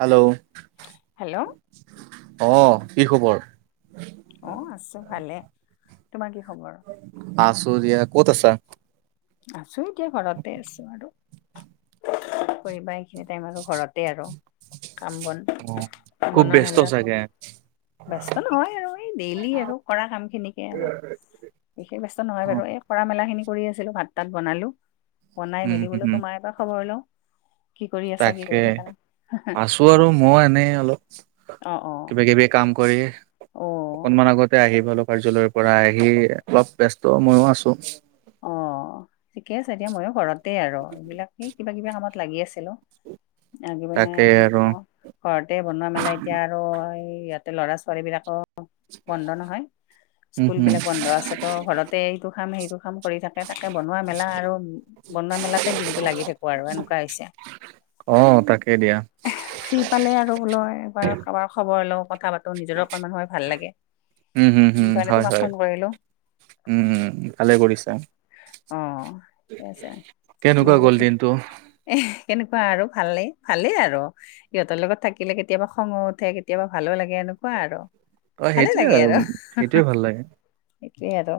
Hello hello অ', কি খবৰ অ', আছো ভালে তোমাৰ কি খবৰ আছো দিয় ক'ত আছা আছো এতিয়া ঘৰতে আছো আৰু কৰিবা এইখিনি টাইম আৰু ঘৰতে আৰু কাম বন অ খুব বন ব্যস্ত মেলা চাগে? ব্যস্ত নহয় আৰু এই ডেইলি আৰু কৰা কাম খিনিকে আৰু বিশেষ ব্যস্ত নহয় অ বাৰু এই কৰা মেলা খিনি কৰি আছিলো ভাত তাত বনালো বনাই উম মেলিবলৈ উম তোমাৰ এটা খবৰ লওঁ কি কৰি আছা কি কৰি তাকে থাকা আছো আৰু মই এনেই অলপ অ অ কিবা কিবি কাম কৰি অ' অকনমান আগতে আহি পলো কাৰ্যালয়ৰ পৰা আহি অলপ ব্যস্ত মইো আছো অ', ঠিকে আছে এয়া ময়ো ঘৰতে আৰু এইবিলাক কিবা কিবা কামত লাগি আছিলো। আ পেলনে তাকে মান আৰু ঘৰতে বনোৱা মেলাই এতিয়া আৰু এই ইয়াতে ল'ৰা ছোৱালী বিলাকো বন্ধ নহয় উম স্কুল হম বিলাক বন্ধ আছে ত' ঘৰতে এইটো কাম সেইটো কাম কৰি থাকে তাকে তাকে বনোৱা মেলা আৰু বনোৱা মেলাতে দিনটো লাগি থাকো আৰু এনেকুৱা হৈছে অ', তাকেই দিয়া ফ্ৰী পালে আৰু বোল একবাৰ কাৰোবাৰ খবৰ লওঁ কথাপাতি ত নিজৰ অকনমান সময় ভাল লাগে উম হম হম সেই কাৰণে হয় তোমাক হয় ফোন কৰিলো উম, ভালে কৰিছা। আহ, ঠিক আছে। তুমি কেনেকুৱা আ গ'ল দিনটো এ, কেনেকুৱা আৰু ভালেই, ভালেই আৰু সিহঁতৰ লগত থাকিলে কেতিয়াবা খঙ উঠে, কেতিয়াবা ভালো লাগে, এনেক কোৱা আৰু অ ভালে সেইটোয়ে লাগে আৰু। সেইটোয়ে ভাল লাগে সেইটোৱে আৰু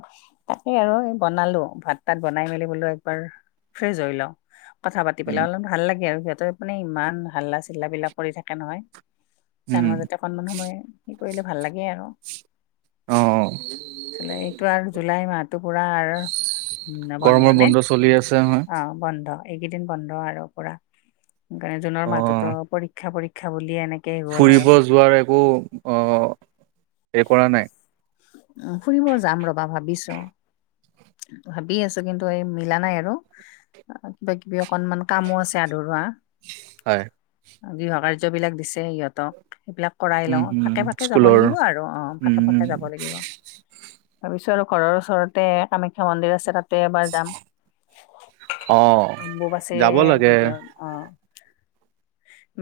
তাকে আৰু এই বনালো। ভাত-তাত বনাই মেলি বোলো একবাৰ ফ্ৰেছ হৈ লওঁ কথা পাতি উম পেলাই অলপ ভাল লাগে আৰু সিহঁতে মানে ইমান হাল্লা, চিল্লাবিলাক কৰি থাকে নহয় তাৰ উম মাজতে অকণমান সময় কি কৰিলে ভাল লাগে আৰু। অ অ [unintelligible] এইটো আৰু জুলাই মাহটো পুৰা আৰু। উম, বন্ধ গৰমৰ নে চলি আছে নহয় অ, বন্ধ। এইকেইদিন বন্ধ আৰু পুৰা [unintelligible] জুনৰ অ মাহহোতো পৰীক্ষা পৰীক্ষা বুলিয়ে এনে [unintelligible] ফুৰিব যোৱাৰ একো অ, এই কৰা নাই। উ, ফুৰিব যাম ৰবা ভাবিছো। ভাবি আছো কিন্তু এই মিলা নাই আৰু। কিবা, কিবি অকনমান কামো আছে আধৰুৱা। হয়। গৃহ কাৰ্যবিলাক দিছে ইহঁতক। সেইবিলাক কৰাই উম লওঁ হম ফাকে, ফাকে যাব স্কুলৰ লাগিব আৰু অ, ফাকে, ফকে উম যাব লাগিব। ভাবিছো আৰু ঘৰৰ ওচৰতে কামাখ্যা মন্দিৰ আছে তাত। তাতে এবাৰ যাম অ যাব অম্বুবাচীৰ লাগে ভিতৰত অ,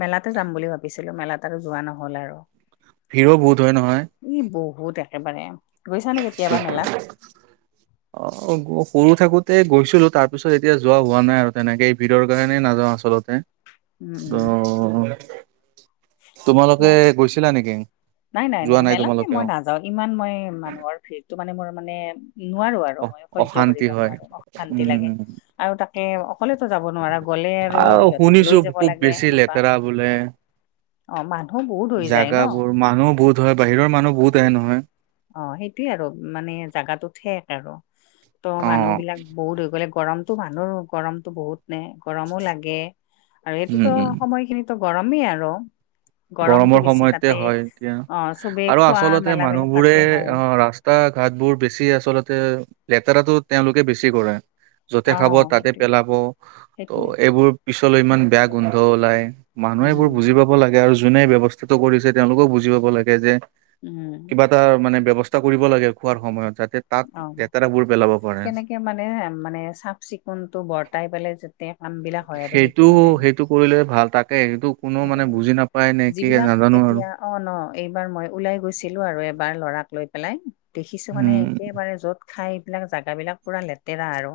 মেলাতে যাম বুলি ভাবিছিলো মেলাত আৰু যোৱা নহ'ল আৰু। ভিৰো বহুত হয় নহয়। ই, বহুত একেবাৰে গৈছা নে কেতিয়াবা মেলাত? অ, সৰু থাকোতে গৈছিলো তাৰ পিছত এতিয়া যোৱা হোৱা নাই আৰু তেনেকে ভিৰৰ কাৰণেই নাযাওঁ আচলতে। উম উম অ, তোমালোকে গৈছিলা নেকি। নাই, নাই, যোৱা নাই মেলাতে মই তোমালোকেও নাযাও। ইমান মই মানুহৰ ভিৰটো মানে মোৰ মানে নোৱাৰো আৰু অ মই সহ্য কৰিব অশান্তি হয় নোৱাৰো অশান্তি লাগে উম আৰু তাতে [unintelligible] অকলেতো যাব নোৱাৰা গ'লে আৰু ইহঁতক শুনিছো লৈ যাব খুব লাগে বেছি এনেকুৱা লেতেৰা বোলে অ, মানুহ বহুত হৈ যায় ন। জাগাবোৰ [unintelligible] বাহিৰৰ মানুহ বহুত আহে নহয়। অ, সেইটোয়ে আৰু মানে জাগাটো ঠেক আৰু ত' অ মানুহ বিলাক বহুত হৈ গ'লে গৰমটো মানুহৰ গৰমতো বহুত নে গৰমো লাগে। আৰু উম এইটোতো উম সময়খিনি গৰমেই আৰু। গৰমটো গৰমৰ বেছি তাতে সময়তে হয়। এতিয়া অ চবে আৰু খোৱা আচলতে মেলাবিলাক মানুহবোৰে তাতে হয় অ, ৰাস [unintelligible] ঘাটবোৰ বেছি আচলতে লেতেৰাটো তেওঁলোকে বেছি কৰে। য'তে অ খাব তাতে সেইটো পেলাব। ত' সেইটোয়ে এইবোৰ পিছলৈ ইমান বেয়া গোন্ধ ওলাই মানুহ উম এইবোৰ বুজিব [unintelligible] [unintelligible] লাগে আৰু যোনে এই ব্যৱস্থাটো কৰিছে তেওঁলোকেও বুজি পাব লাগে যে উম। [unintelligible] মানে ব্যৱস্থা কৰিব লাগে খোৱাৰ সময়ত যাতে তাত অ লেতেৰাবোৰ পেলাব। পাৰে। কেনেকে মানে মানে চাফ চিকুণটো বৰ্তাই পেলাই তে, কাম বিলাক হয় আৰু সেইটো মানে সেইটো কৰিলে ভাল তাকে সেইটো কোনো মানে বুজি নাপায় নে কি যিবিলাক নাজানো আৰু। এতিয়া অ, ন এইবাৰ মই ওলাই গৈছিলো আৰু এবাৰ লৰাক লৈ পেলাই। দেখিছো মানে উম, একেবাৰে য'ত খাই পেলাই জেগাবিলাক পুৰা লেতেৰা আৰু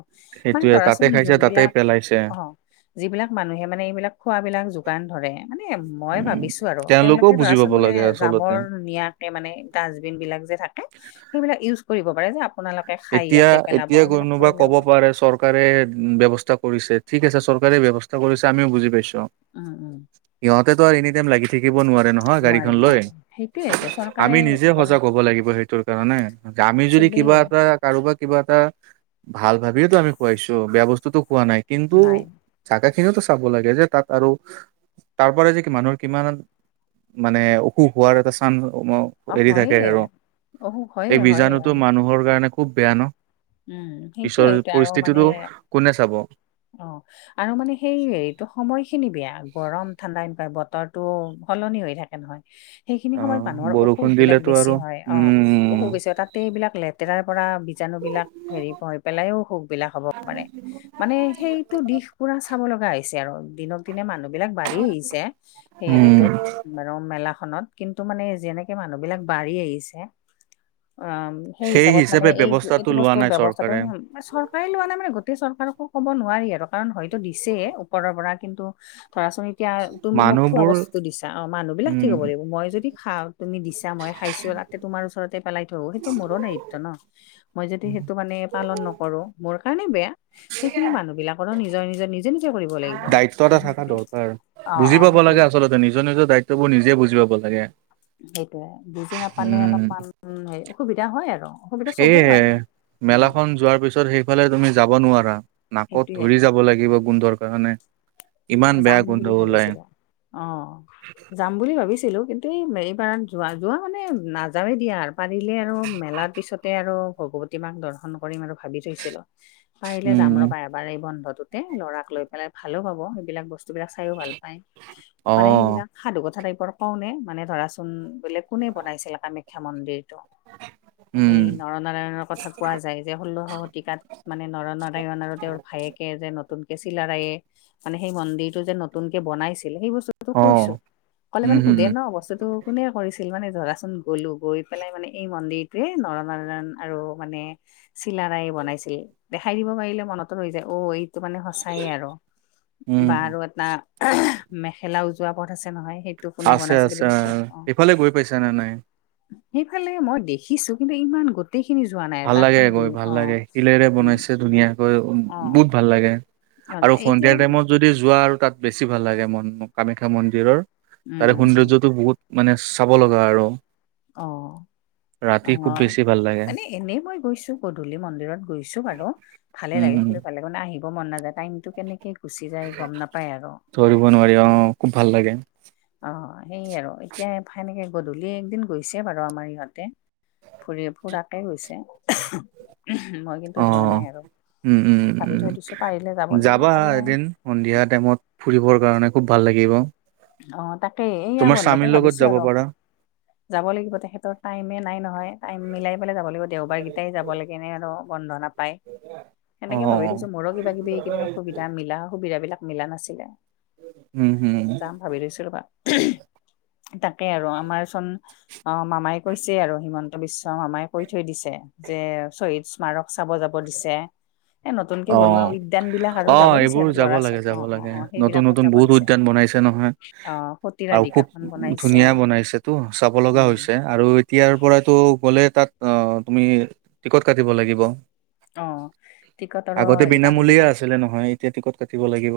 মানে সেইটোয়ে তাতে ধৰাচোন খাইছে তাতে যোনবিলাক পেলাইছে অ'। যিবিলাক মানুহে মানে এইবিলাক খোৱাবিলাক যোগান ধৰে মানে মই উম, ভাবিছো আৰু তেওঁলোকেও তেওঁলোকে বুজি ধৰাচোন পাব বোলে লাগে আচলতে। জাবৰ নিয়াতে মানে ডাষ্টবিনবিলাক যে থাকে সেইবিলাক ইউচ কৰিব পাৰে যে আপোনালোক এতিয়া, এতিয়া কোনোবা ক'ব পাৰে চৰ চৰকাৰে ব্যৱস্থা কৰিছে ঠিক আছে চৰকাৰে ব্যৱস্থা কৰিছে আমিও বুজি পাইছো। উম, উম। ইহঁতেতো আৰু এনি টাইম লাগি থাকিব নোঁৱাৰে ন। নহয় নোৱাৰে গাড়ীখন লৈ নোৱাৰে সেইটোয়ে এইটোয়ে চৰকাৰে আমি নিজে ওপৰত সজাগ হ'ব লাগিব সেইটোৰ কাৰণে। আমি যদি চবেই কিবা এটা কাৰোবা কিবা এটা ভাল ভাবিয়ো আমি খুৱাইছো বেয়া বস্তুতো খোৱা নাই কিন্তু নাই জাগা খিনিওতো চাব লাগে যে তাত আৰু তাৰ পৰা যে মানুহৰ কিমান মানে অসুখ হোৱাৰ এটা চানচ ও অ এৰি থাকে হয়ে আৰু অসুখ হয়ে এই হয়ে বীজাণুটো হয়ে মানুহৰ কাৰণে খুব বেয়া ন। উম সেইটোয়ে পিছৰ সেইটোয়ে আৰু মানে পৰিস্থিতিটো কোনে চাব। অ'। আৰু মানে সেই হেৰিটো সময়খিনি বেয়া গৰম ঠাণ্ডা এনেকুৱাই বতৰটো সলনি হৈ থাকে। নহয় সেইখিনি সময়ত আহ মানুহৰ অসুখ বৰষুণ বিলাক দিলেতো বেছি আৰু হয় অ'। উম অসুবিছ তাতে এইবিলাক লেতেৰাৰ পৰা বীজাণু বিলাক হেৰি হৈ পেলাইও অসুখবিলাক হ'ব পাৰে। মানে সেইটো দিশ পুৰা চাব লগা হৈছে আৰু। দিনক দিনে মানুহবিলাক বাঢ়ি আহিছে সেই উম হেৰিটোত। বাৰু মেলা খনত কিন্তু মানে যেনেকে মানুহ বিলাক বাঢ়ি আহিছে অ সেই হিচাপত মানে হিচাপে এই ব্যৱস্থাটো এইটো লোৱা বস্তু নাই ব্যৱস্থাটো চৰকাৰে চৰকাৰে লোৱা নাই মানে গোটেই চৰকাৰকো ক'ব নোৱাৰি আৰু কাৰণ হয়তো দিছে ওপৰৰ পৰা কিন্তু ধৰা চোন এতিয়া তুমি মোক খোৱা মানুহবোৰ বস্তুটো দিছা অ' মানুহবিলাক উম ঠিক হ'ব লাগিব মই যদি খাও তুমি দিছা মই খাইছোঁ তাত তোমাৰ ওচৰতে পেলাই থৈ আহো সেইটো মোৰো দায়িত্ব ন মই যদি সেইটো মানে পালন নকৰো। মোৰ কাৰণে বেয়া সেইখিনি মানুহ বিলাকৰো নিজৰ নিজৰ নিজে নিজে কৰিব লাগিব দায়িত্ব এটা উম, থকা দৰকাৰ অ', বুজি অ', পাব সেইটোয়ে লাগে আচলতে নিজৰ নিজৰ দায়িত্ব বোৰ নিজে বুজি পাব লাগে। সেইটোয়ে বুজি নাপালে উম অলপমান অসুবিধা হয় আৰু অসুবিধা চবেই হয়। উম মেলা খন যোৱাৰ পিছত সেইফালে তুমি যাব নোৱাৰা নাকত সেইটোয়ে ধৰি যাব লাগিব। গোন্ধৰ কাৰণে। ইমান সেয়ে বেয়া যাম গোন্ধ বুলি ওলাই ভাবিছিলোঁ অ'। যাম বুলি ভাবিছিলোঁ কিন্তু এই মেৰিপাৰাত যোৱা যোৱা মানে নাযাৱেই দিয়া আৰু পাৰিলে আৰু মেলাৰ পিছত তাতে আৰু ভগৱতী মাক দৰ্শন কৰিম আৰু ভাবি থৈছিলো। পাৰিলে যাম উম ৰবা এবাৰ এই বন্ধটোতে ল'ৰাক লৈ পেলাই ভালো পাব সেইবিলাক বস্তু বস্তুবিলাক চাইয়ো ভাল পায় অ মানে সেইবিলাক সাধুকথা টাইপৰ কওঁ নে মানে ধৰাচোন বোলে কোনে বনাইছিল কামাখ্যা মন্দিৰটো উম এই নৰনাৰায়ণৰ কথা কোৱা যায়। যে ষোল্লশ শতিকাত মানে নৰ নাৰায়ণ আৰু তেওঁৰ ভায়েকে যে নতুনকে চিলাৰায়ে মানে সেই মন্দিৰটো যে নতুনকে বনাইছিল সেই বস্তুটো অ কৈছো কলে উম মানে হম সোধে ন বস্তুটো কোনে কৰিছিল মানে ধৰাচোন গ'লো গৈ পেলাই মানে এই মন্দিৰটোৱে নৰনাৰায়ণ আৰু মানে চিলাৰায়ে বনাইছিল দেখাই দিব পাৰিলে মনতো ৰৈ যায় অ এইটো মানে সঁচায়ে আৰু। বা উম আৰু এটা মেখেলা উজোৱা পথ আছে নহয়। সেইটো কোনে আছে বনাইছিল আছে এইবলাক কৈ অ'। সেইফালে গৈ পাইছা নে নাই? সেইফালে মই দেখিছো কিন্তু ইমান গোট গোটেই খিনি যোৱা নাই। ভাল তাত লাগে মানে গৈ ভাল লাগে শিলেৰে অ বনাইছে ধুনীয়া উম অ', বহুত ভাল লাগে অ', আৰু এতিয়া সন্ধিয়া বোলে টাইমত যদি যোৱা আৰু তাত বেছি ভাল লাগে মন কামাখ্যা মন্দিৰৰ উম, তাৰে উম, উম, সৌন্দৰ্যটো বহুত মানে চাব লগা আৰু অ', ৰাতি খুব অ', বেছি ভাল লাগে। মানে এনেই মই গৈছো গধূলি মন্দিৰত গৈছো বাৰু ভালে উম, লাগে উম, খুবে ভাল লাগে। মানে আহিব মন নাযায় টাইমতটো কেনেকে গুচি যায় গম নাপায় আৰু। ধৰিব নোৱাৰি অ' খুব ভাল লাগে। অ' সেইয়ে আৰু এতিয়া সেনেকে গধূলি এদিন গৈছে বাৰু আমাৰ ইহঁতে। ফুৰিয়ে ফুৰাকে গৈছে। উ মই কিন্তু [unintelligible] অ যোৱা নাই আৰু। উম উম ভাবি থৈ উম দিছো পাৰিলে যাব লাগিব যাবা আৰু এদিন সন্ধিয়া টাইমত ফুৰিবৰ কাৰণে খুব ভাল লাগিব। অ তাকেই এইয়া তোমাৰ বন্ধতে স্বামীৰ লগত ভাবিছো যাব আৰু পাৰা যাব লাগিব তেখেতৰ টাইমে নাই নহয় টাইম মিলাই পেলাই যাব লাগিব দেওবাৰকেইটাই যাব লাগেনে আৰু বন্ধ নাপায় সেনেকে ভাবি অ', থৈছো। মোৰো কিবা কিবি এইিন অসুবিধা মিলা সুবিধাাবিলাক মিলা নাছিলে। উম হুম। যাম ভাবি লৈছিলো ৰ বা তাকে আৰু আমাৰ চোন অ, মামাই কৈছে আৰু হিমন্ত বিশ্ব মামাই কৈ থৈ দিছে যে শহদ স্মাৰক চাব যাব দিছে। এ নতুন কেে বনোৱা অ'। উদ্যান বিলাক আৰু অ যাব দিছে এইবোৰ আৰু যাব ল'ৰা ছোৱালী অ, অ, অ, সেইবিলাকত যাব দিছে। দান বনাইছে নহয় অ সতী আৰু খুব ৰাধিকাখন বনাইছে ধুনীয়া বনাইছেটো চাব লগা উম হৈছে। আৰু এতিয়াৰ পৰাতটো গ'লে তাত অ তুমি টিকট কাটিব লাগিব। অ। টিকটৰো আগতে হেৰি দাম বিনামূলীয়া বিলাক আছিলে নহয় এতিয়া টিকট কাটিব লাগিব।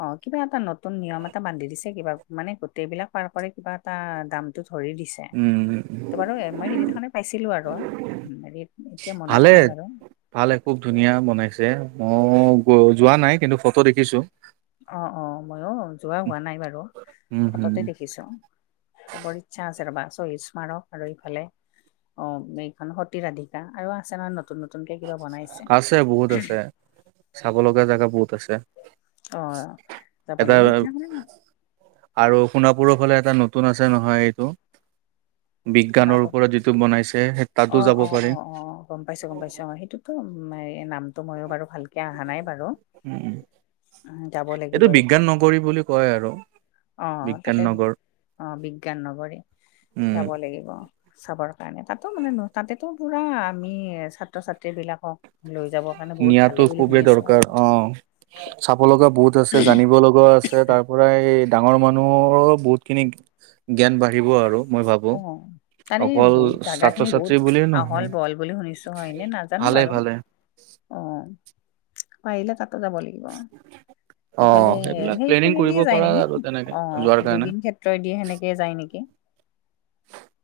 অ, কিবা এটা নতুন নিয়ম এটা বান্ধি দিছে কিবা মানে গোটেইবিলাক পাৰ কৰে কিবা এটা দামতটো ধৰি দিছে। উম ত বাৰু মই হৰিত এখনে পাইছিলো আৰু হেৰিত এতিয়া মনত ভালে নাই বাৰু। ভালে খুব ধুনীয়া বনাইছে মই যোৱা নাই কিন্তু ফটো দেখিছো। অ, অ', মইো যোৱা হোৱা নাই বাৰু উম হম ফটোতে দেখিছোঁ। বৰ ইচ্ছা আছে ৰবা চহ স্মাৰক আৰু ইফালে অ, এইখন সতী ৰাধিকা আৰু আছে নহয় নতুন নতুনকে কিবা বনাইছে। আছে বহুত আছে চাব লগগা জেগা বহুত আছে। অ, তাৰাপ এটা লিব শ আৰু সোণাপুৰৰ ফালে এটা নতুন আছে নহয় এইটো শুনা বিজ্ঞানৰ পাওঁ ওপৰত যিটো বনাইছে সেই তাতো অঁ যাব অঁ পাৰি। অঁ অঁ গম পাইছো গম পাইছো সেইটোতো নামটো মইো বাৰু ভালকে অহা নাই বাৰু উম, উম, যাব লাগিব এইটো বিজ্ঞান এটোয়া। নগৰী বুলি কয় আৰু অ, বিজ্ঞান তাতে নগৰ। অ, বিজ্ঞান নগৰে উম, যাব লাগিব। চাবৰ কাৰণে তাতো মানে তাতেটো পুৰা আমি ছাত্ৰ ছাত্ৰী বিলাকক লৈ যাব। নিয়াতো খুবেই দৰকাৰ অ চাব লগা বহুত আছে জানিব লগাও আছে তাৰ পৰাই ডাঙৰ মানুহৰো বহুত খিনি জ্ঞান বাঢ়িব আৰু। মই ভাবো অ তাৰে অকল বহুত জাগা খিনি ছাত্ৰ বহুত ছাত্ৰী বুলিয়ে আহল নহয়। বহল বুলি শুনিছো হয় নে নাজানো ভালে বাৰু ভালে। অ পাৰিলে কাতো যাব লাগিব এইফালে অ', সেইবিলাক সেই প্লেনিং পনে কৰিব দিয়ে যায় পাৰা নেকি? আৰু তেনেকে অ, যোৱাৰ কাৰণে। জুবিন ক্ষেত্ৰই দিয়ে সেনেকে যায় নেকি।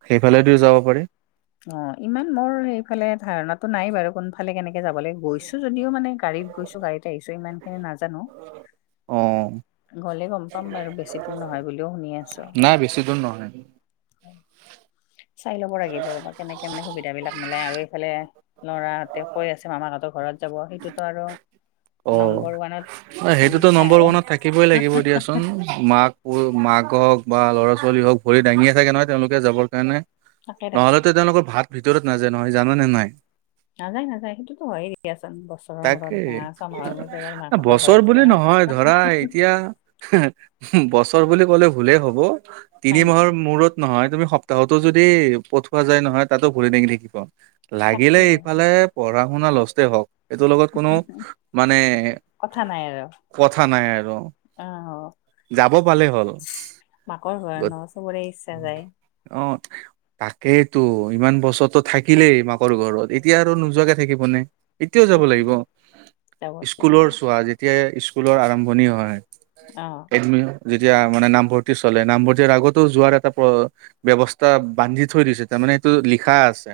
সেইফালেদি যাব পাৰি। অ, ইমান মোৰ সেইফালে ধাৰণাতটো নাই বাৰু কোনফালে কেনেকে যাবলৈ গৈছো যদিও মানে গাড়ীত গৈছো গাড়ীত ত ইমানখিন নাজ অ', গলে গম পাম বাৰু বেছি দূৰ নহয় বুলিও শুনি আছো। নাই বেছি দূৰ নহয়। চাই ল'ব লাগিব ৰব কেনেকে মানে সুবিধা বিলাক মিলাই আৰু এইফালে ল'ৰাহঁতে কৈ আছে মামাকাহঁতৰ ঘৰত যাব সেইটোতো আৰু অ'। নম্বৰ ওৱানত অ, সেইটোতো লিখা নম্বৰ আৰু ওৱানত থাকিবই লাগিব দিয়াচোন। মাক, মাক হওক বা ল'ৰা ছোৱালী হওঁক ভৰি দাঙিয়ে থাকে নহয় তেওঁলোকে যাবৰ কাৰণে। তাকে তাকে নহ'লেতো তেওঁলোকৰ ভাত ভিতৰত নাযায় নহয় জানোনে নাই। নাযায় নাযায় সেইটোতো হয়ে দয়াাচ বছৰৰ মূৰত তাকে বাাঁ ছমাহৰ মূৰত এবাৰ মাক ক বছৰ বুলি নহয় ধৰা এতিয়া বছৰ বুলি ক'লে ভুলেই হব তিনি হয় নেকি মাহৰ মূৰত নহয় তুমি সপ্তাহতো যদি পঠৱা যায় নহয় তাতো ভৰি দাঙি থাকিব লাগিলে তাকে ইফালে পঢ়া শুনা লষ্টে হওক এইটোৰ লগত কোনো মানে কথা নাই আৰু কথা নাই আৰু। অ যাব পালে হ'ল মাকৰ ঘৰ ন চবৰে ইচ্ছা যায় অ' তাকেই তো ইমান বছৰৰতো থাকিলেই মাকৰ ঘৰত এতিয়া আৰু নোযোৱাকে থাকিব নে? এতিয়াও যাব লাগিব যাব লাগিব স্কুলৰ চোৱা যেতিয়া স্কুলৰ আৰম্ভণি হয়। অ এদমি যেতিয়া মানে নামভৰ্তি চলে নামভৰ্তিৰ আগতো যোৱাৰ এটা। ব্যবস্থা বান্ধি থৈ দিছে তাৰ মানে এইটো লিখা আছে।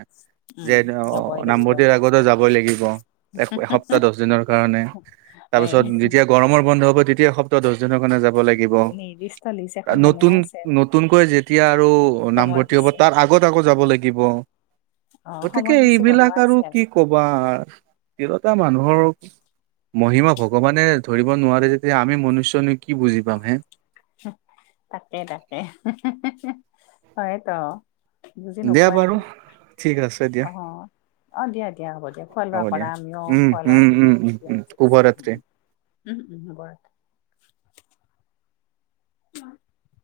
যে উম অ যাবই লাগিব নামভতিৰ আগতো যাবই লাগিব। এক এসপ্তাহ দহ দিনৰ কাৰণে। তাৰ এই পিছত যেতিয়া গৰমৰ বন্ধ হ'ব তেতিয়া সপ্তাহ দহ দিনৰ কাৰণে যাব লাগিব। নিৰ্দিষ্ট লিষ্ট এখন বনোৱা নতুন আছে আৰু ন নতুনকৈ যেতিয়া আৰু নামভৰ্তি হ'ব সময়সূচী তাৰ আগত আকৌ যাব লাগিব। অ গতিকে সময়সূচী বনোৱা এইবিলাক আৰু আছে কি কব। বা তিৰোতা মানুহৰ মহিমা। ভগৱানে ধৰিব নোৱাৰে যেতিয়া আমি মনুষ্যনো কি বুজি পাম হে? তাকে তাকে হয়তো। বুজি দিয়া নোপোৱাই। বাৰু ঠিক আছে দিয়া। অ', দিয়া দিয়া হ'ব দিয়া খোৱা লোৱা হ'ব কৰা দিয়া আমিও উম খোৱা উম লোৱা উম উম উম শুভৰাত্ৰি উম উম হ'ব। [inaudible]